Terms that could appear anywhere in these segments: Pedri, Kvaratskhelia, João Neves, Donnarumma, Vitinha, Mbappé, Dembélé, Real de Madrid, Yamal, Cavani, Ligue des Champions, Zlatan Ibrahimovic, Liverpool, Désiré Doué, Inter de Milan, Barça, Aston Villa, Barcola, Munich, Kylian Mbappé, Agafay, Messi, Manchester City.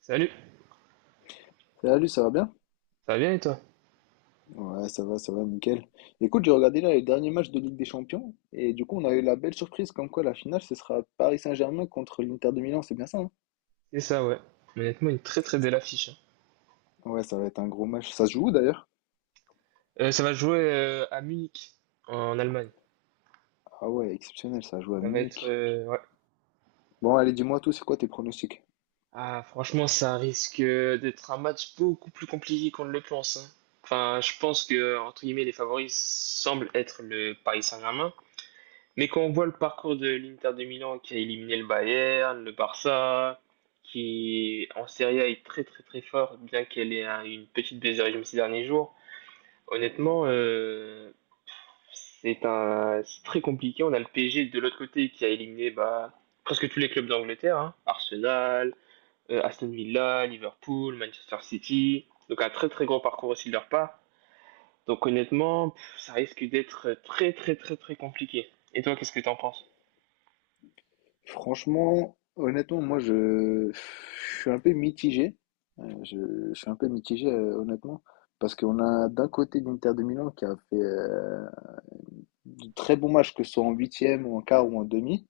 Salut, Salut, ça va bien? ça va bien et toi? Ouais, ça va, nickel. Écoute, j'ai regardé là les derniers matchs de Ligue des Champions et du coup, on a eu la belle surprise comme quoi la finale, ce sera Paris Saint-Germain contre l'Inter de Milan, c'est bien ça, hein. C'est ça, ouais. Mais honnêtement, une très très belle affiche, hein. Ouais, ça va être un gros match. Ça se joue où, d'ailleurs? Ça va jouer à Munich, en Allemagne. Ah ouais, exceptionnel, ça joue à Ça va être, Munich. Ouais. Bon, allez, dis-moi tout, c'est quoi tes pronostics? Ah, franchement, ça risque d'être un match beaucoup plus compliqué qu'on ne le pense, hein. Enfin, je pense que, entre guillemets, les favoris semblent être le Paris Saint-Germain. Mais quand on voit le parcours de l'Inter de Milan qui a éliminé le Bayern, le Barça, qui en Serie A est très très très fort, bien qu'elle ait une petite baisse régime ces derniers jours. Honnêtement, c'est très compliqué. On a le PSG de l'autre côté qui a éliminé bah, presque tous les clubs d'Angleterre, hein. Arsenal, Aston Villa, Liverpool, Manchester City. Donc un très très gros parcours aussi de leur part. Donc honnêtement, ça risque d'être très très très très compliqué. Et toi, qu'est-ce que t'en penses? Franchement, honnêtement, moi, je suis un peu mitigé. Euh, Je, je suis un peu mitigé, honnêtement, parce qu'on a d'un côté l'Inter de Milan qui a fait de très bons matchs, que ce soit en huitième ou en quart ou en demi.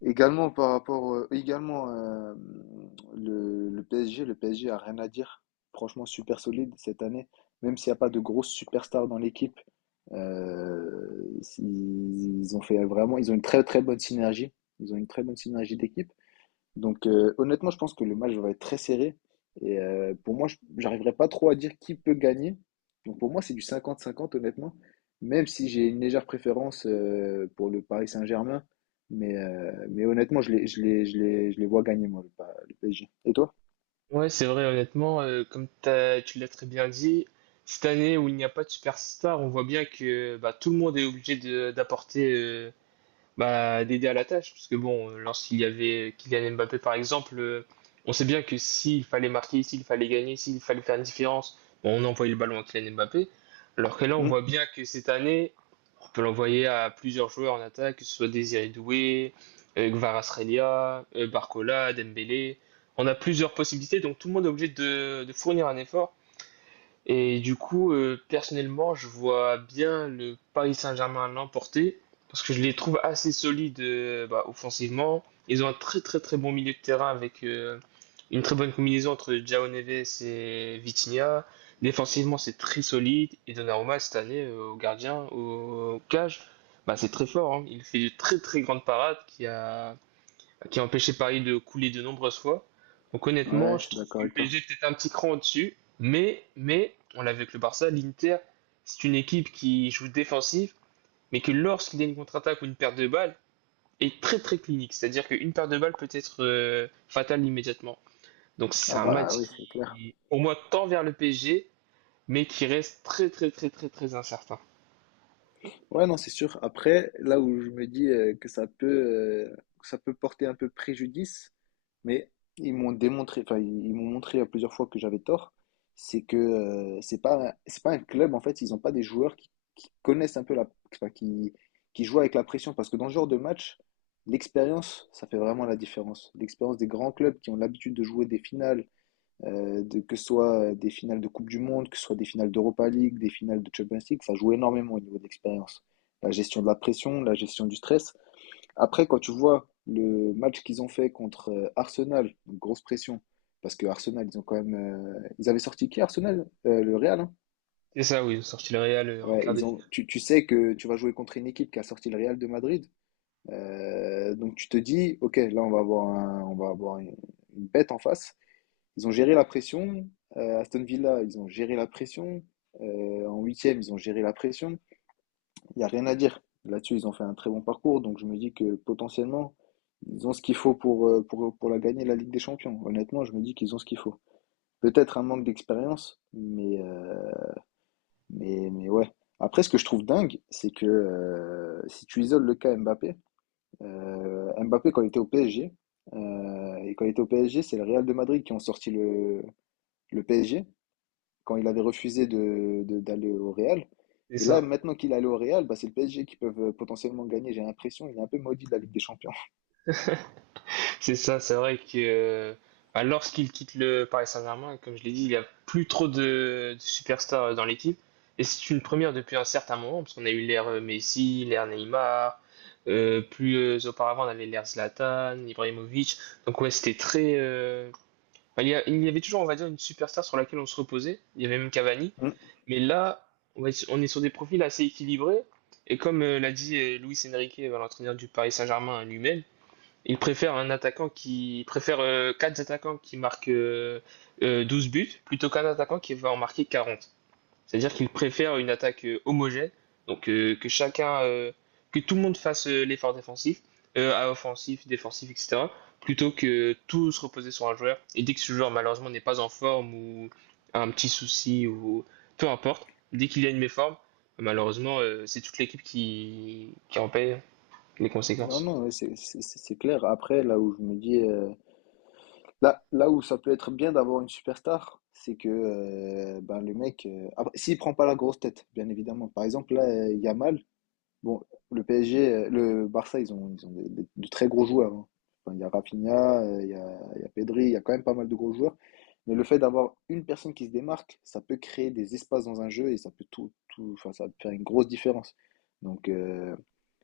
Également par rapport, également le PSG, le PSG a rien à dire. Franchement, super solide cette année. Même s'il n'y a pas de grosses superstars dans l'équipe, euh, ils ont fait vraiment, ils ont une très très bonne synergie. Ils ont une très bonne synergie d'équipe. Donc honnêtement, je pense que le match va être très serré. Et pour moi, je j'arriverai pas trop à dire qui peut gagner. Donc pour moi, c'est du cinquante-cinquante, honnêtement. Même si j'ai une légère préférence pour le Paris Saint-Germain. Mais honnêtement, je les vois gagner, moi, le PSG. Et toi? Ouais, c'est vrai, honnêtement, comme tu l'as très bien dit, cette année où il n'y a pas de superstar, on voit bien que bah, tout le monde est obligé d'apporter bah, d'aider à la tâche, parce que bon, lorsqu'il y avait Kylian Mbappé par exemple, on sait bien que s'il fallait marquer, s'il fallait gagner, s'il fallait faire une différence, bon, on envoyait le ballon à Kylian Mbappé, alors que là on Hmm. voit bien que cette année, on peut l'envoyer à plusieurs joueurs en attaque, que ce soit Désiré Doué, Kvaratskhelia, Barcola, Dembélé, on a plusieurs possibilités, donc tout le monde est obligé de fournir un effort. Et du coup, personnellement, je vois bien le Paris Saint-Germain l'emporter parce que je les trouve assez solides bah, offensivement. Ils ont un très très très bon milieu de terrain avec une très bonne combinaison entre João Neves et Vitinha. Défensivement, c'est très solide. Et Donnarumma, cette année, au gardien, au cage, bah, c'est très fort, hein. Il fait de très très grandes parades qui a empêché Paris de couler de nombreuses fois. Donc Ouais, honnêtement, je je suis trouve d'accord que le avec toi. PSG est peut-être un petit cran au-dessus, mais on l'a vu avec le Barça, l'Inter, c'est une équipe qui joue défensive, mais que lorsqu'il y a une contre-attaque ou une perte de balle, est très très clinique. C'est-à-dire qu'une perte de balle peut être fatale immédiatement. Donc c'est Ah un bah match oui, c'est clair. qui, au moins, tend vers le PSG, mais qui reste très très très très très incertain. Ouais, non, c'est sûr. Après, là où je me dis euh, que ça peut porter un peu préjudice, mais ils m'ont démontré, enfin, ils m'ont montré à plusieurs fois que j'avais tort, c'est que c'est pas un club, en fait, ils n'ont pas des joueurs qui, connaissent un peu la, enfin, qui, jouent avec la pression, parce que dans ce genre de match, l'expérience, ça fait vraiment la différence. L'expérience des grands clubs qui ont l'habitude de jouer des finales, que ce soit des finales de Coupe du Monde, que ce soit des finales d'Europa League, des finales de Champions League, ça joue énormément au niveau de l'expérience. La gestion de la pression, la gestion du stress. Après, quand tu vois le match qu'ils ont fait contre Arsenal, donc grosse pression, parce que Arsenal, ils ont quand même, ils avaient sorti qui Arsenal, le Real, hein. C'est ça, oui, sorti le Real en Ouais, quart de ils ont. finale. Tu sais que tu vas jouer contre une équipe qui a sorti le Real de Madrid, donc tu te dis, ok, là on va avoir un, on va avoir une bête en face. Ils ont géré la pression. Aston Villa, ils ont géré la pression. En huitième, ils ont géré la pression. Il n'y a rien à dire. Là-dessus, ils ont fait un très bon parcours. Donc je me dis que potentiellement, ils ont ce qu'il faut pour la gagner, la Ligue des Champions. Honnêtement, je me dis qu'ils ont ce qu'il faut. Peut-être un manque d'expérience, mais ouais. Après, ce que je trouve dingue, c'est que si tu isoles le cas Mbappé, quand il était au PSG, c'est le Real de Madrid qui ont sorti le PSG. Quand il avait refusé de, d'aller au Real. C'est Et là, ça. maintenant qu'il est allé au Real, bah, c'est le PSG qui peuvent potentiellement gagner. J'ai l'impression il est un peu maudit de la Ligue des Champions. C'est ça, c'est vrai que bah, lorsqu'il quitte le Paris Saint-Germain, comme je l'ai dit, il n'y a plus trop de superstars dans l'équipe. Et c'est une première depuis un certain moment, parce qu'on a eu l'ère Messi, l'ère Neymar, plus auparavant on avait l'ère Zlatan, Ibrahimovic. Donc ouais, c'était très, bah, il y avait toujours, on va dire, une superstar sur laquelle on se reposait. Il y avait même Cavani. Mm. Mais là, on est sur des profils assez équilibrés. Et comme l'a dit Luis Enrique, l'entraîneur du Paris Saint-Germain lui-même, il préfère quatre attaquants qui marquent 12 buts plutôt qu'un attaquant qui va en marquer 40. C'est-à-dire qu'il préfère une attaque homogène, donc que tout le monde fasse l'effort défensif, à offensif, défensif, etc., plutôt que tout se reposer sur un joueur. Et dès que ce joueur malheureusement n'est pas en forme ou a un petit souci ou peu importe, dès qu'il y a une méforme, malheureusement c'est toute l'équipe qui en paye les Non, conséquences. non, ouais, c'est clair. Après, là où je me dis, là où ça peut être bien d'avoir une superstar, c'est que ben, le mec, après, s'il prend pas la grosse tête, bien évidemment. Par exemple, là, Yamal, bon, le PSG, le Barça, ils ont de très gros joueurs, hein. Enfin, il y a Rafinha, il y a Pedri, il y a quand même pas mal de gros joueurs. Mais le fait d'avoir une personne qui se démarque, ça peut créer des espaces dans un jeu et ça peut tout, tout, enfin, ça peut faire une grosse différence. Donc,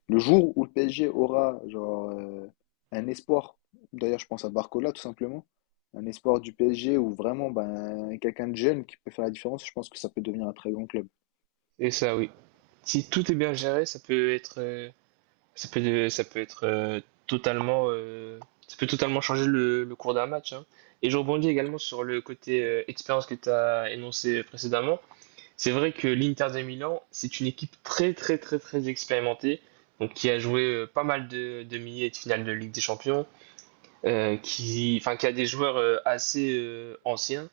le jour où le PSG aura genre un espoir, d'ailleurs, je pense à Barcola tout simplement, un espoir du PSG où vraiment ben quelqu'un de jeune qui peut faire la différence, je pense que ça peut devenir un très grand club. Et ça, oui. Si tout est bien géré, ça peut, ça peut être euh, totalement, euh, ça peut totalement changer le cours d'un match, hein. Et je rebondis également sur le côté expérience que tu as énoncé précédemment. C'est vrai que l'Inter de Milan, c'est une équipe très, très, très, très expérimentée, donc qui a joué pas mal de demi et de finales de Ligue des Champions, enfin, qui a des joueurs assez anciens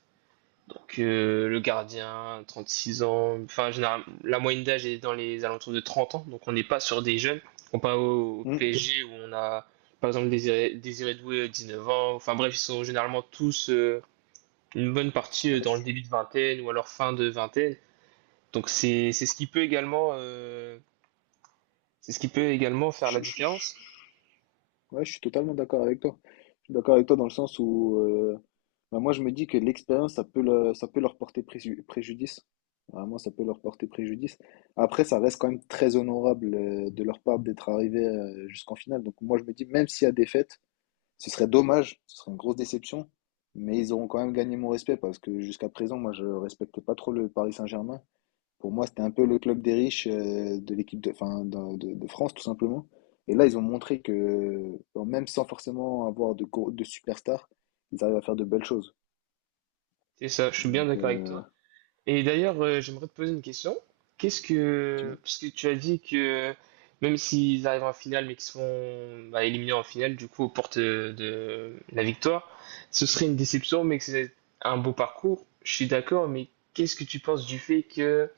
que le gardien, 36 ans. Enfin, général, la moyenne d'âge est dans les alentours de 30 ans, donc on n'est pas sur des jeunes. On pas au Hmm. PSG où on a, par exemple, Désiré Doué, 19 ans. Enfin bref, ils sont généralement tous une bonne partie dans le Ouais, début de vingtaine ou alors fin de vingtaine. Donc c'est ce qui peut également faire je- la je- je différence. Ouais, je suis totalement d'accord avec toi. Je suis d'accord avec toi dans le sens où bah, moi je me dis que l'expérience ça peut leur porter préjudice. Vraiment, ça peut leur porter préjudice. Après, ça reste quand même très honorable de leur part d'être arrivé jusqu'en finale. Donc moi je me dis même s'il y a défaite, ce serait dommage, ce serait une grosse déception, mais ils auront quand même gagné mon respect parce que jusqu'à présent moi je respecte pas trop le Paris Saint-Germain. Pour moi, c'était un peu le club des riches de l'équipe de, enfin, de France, tout simplement. Et là, ils ont montré que, bon, même sans forcément avoir de superstars, ils arrivent à faire de belles choses. C'est ça, je suis bien Donc, d'accord avec toi. Et d'ailleurs, j'aimerais te poser une question. Tu vois. Parce que tu as dit que même s'ils arrivent en finale, mais qu'ils se font bah, éliminés en finale, du coup, aux portes de la victoire, ce serait une déception, mais que c'est un beau parcours. Je suis d'accord, mais qu'est-ce que tu penses du fait que,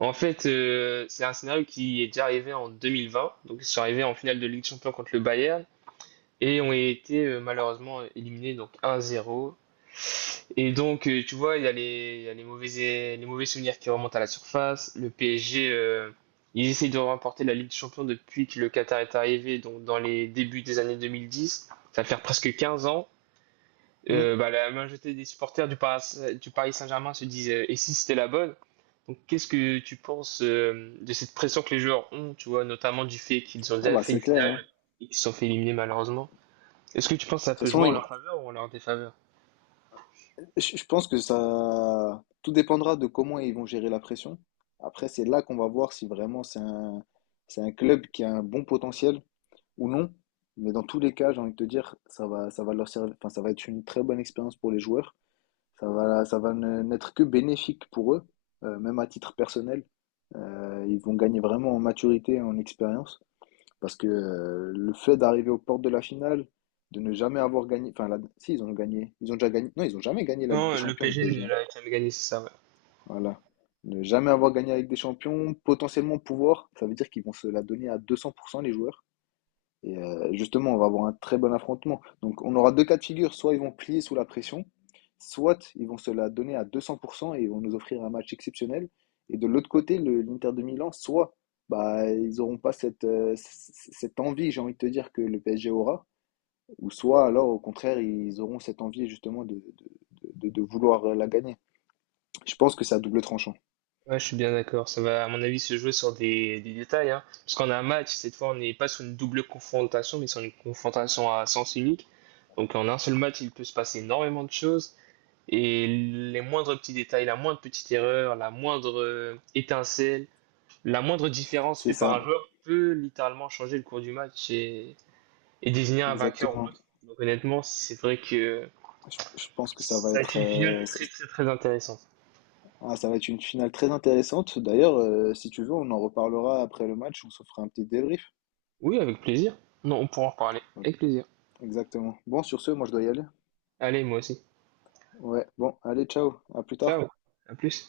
en fait, c'est un scénario qui est déjà arrivé en 2020, donc ils sont arrivés en finale de Ligue des Champions contre le Bayern et ont été malheureusement éliminés donc 1-0. Et donc, tu vois, il y a les mauvais souvenirs qui remontent à la surface. Le PSG, ils essayent de remporter la Ligue des Champions depuis que le Qatar est arrivé, donc dans les débuts des années 2010. Ça va faire presque 15 ans. Hmm. Bah, la majorité des supporters du Paris Saint-Germain se disent, et si c'était la bonne? Donc, qu'est-ce que tu penses de cette pression que les joueurs ont, tu vois, notamment du fait qu'ils ont Ah déjà bah, fait une c'est clair, finale hein. et qu'ils se sont fait éliminer malheureusement? Est-ce que tu penses que De ça toute peut façon, jouer en leur faveur ou en leur défaveur? je pense que ça. Tout dépendra de comment ils vont gérer la pression. Après, c'est là qu'on va voir si vraiment c'est un club qui a un bon potentiel ou non. Mais dans tous les cas, j'ai envie de te dire, ça va leur servir, enfin, ça va être une très bonne expérience pour les joueurs. Ça va n'être que bénéfique pour eux, même à titre personnel. Ils vont gagner vraiment en maturité en expérience. Parce que le fait d'arriver aux portes de la finale, de ne jamais avoir gagné. Enfin, si, ils ont gagné. Ils ont déjà gagné. Non, ils ont jamais gagné la Ligue Non, des le Champions, le PSG PSG, ne hein. l'a jamais gagné, c'est ça. Voilà. Ne jamais avoir gagné la Ligue des Champions, potentiellement pouvoir, ça veut dire qu'ils vont se la donner à 200% les joueurs. Et justement, on va avoir un très bon affrontement. Donc, on aura deux cas de figure. Soit ils vont plier sous la pression, soit ils vont se la donner à 200% et vont nous offrir un match exceptionnel. Et de l'autre côté, l'Inter de Milan, soit bah, ils n'auront pas cette envie, j'ai envie de te dire, que le PSG aura, ou soit alors, au contraire, ils auront cette envie justement de vouloir la gagner. Je pense que c'est à double tranchant. Ouais, je suis bien d'accord. Ça va, à mon avis, se jouer sur des détails, hein. Parce qu'on a un match, cette fois, on n'est pas sur une double confrontation, mais sur une confrontation à sens unique. Donc, en un seul match, il peut se passer énormément de choses. Et les moindres petits détails, la moindre petite erreur, la moindre étincelle, la moindre différence C'est faite par ça, un joueur peut littéralement changer le cours du match et désigner un vainqueur ou exactement. l'autre. Donc, honnêtement, c'est vrai que Je pense que ça va ça a été être, une finale ça, très, très, très intéressante. ah, ça va être une finale très intéressante. D'ailleurs, si tu veux, on en reparlera après le match, on se fera un petit débrief. Oui, avec plaisir. Non, on pourra en reparler. Ouais, Avec plaisir. exactement. Bon, sur ce, moi je dois y aller. Allez, moi aussi. Ouais, bon, allez, ciao, à plus tard. Ciao, à plus.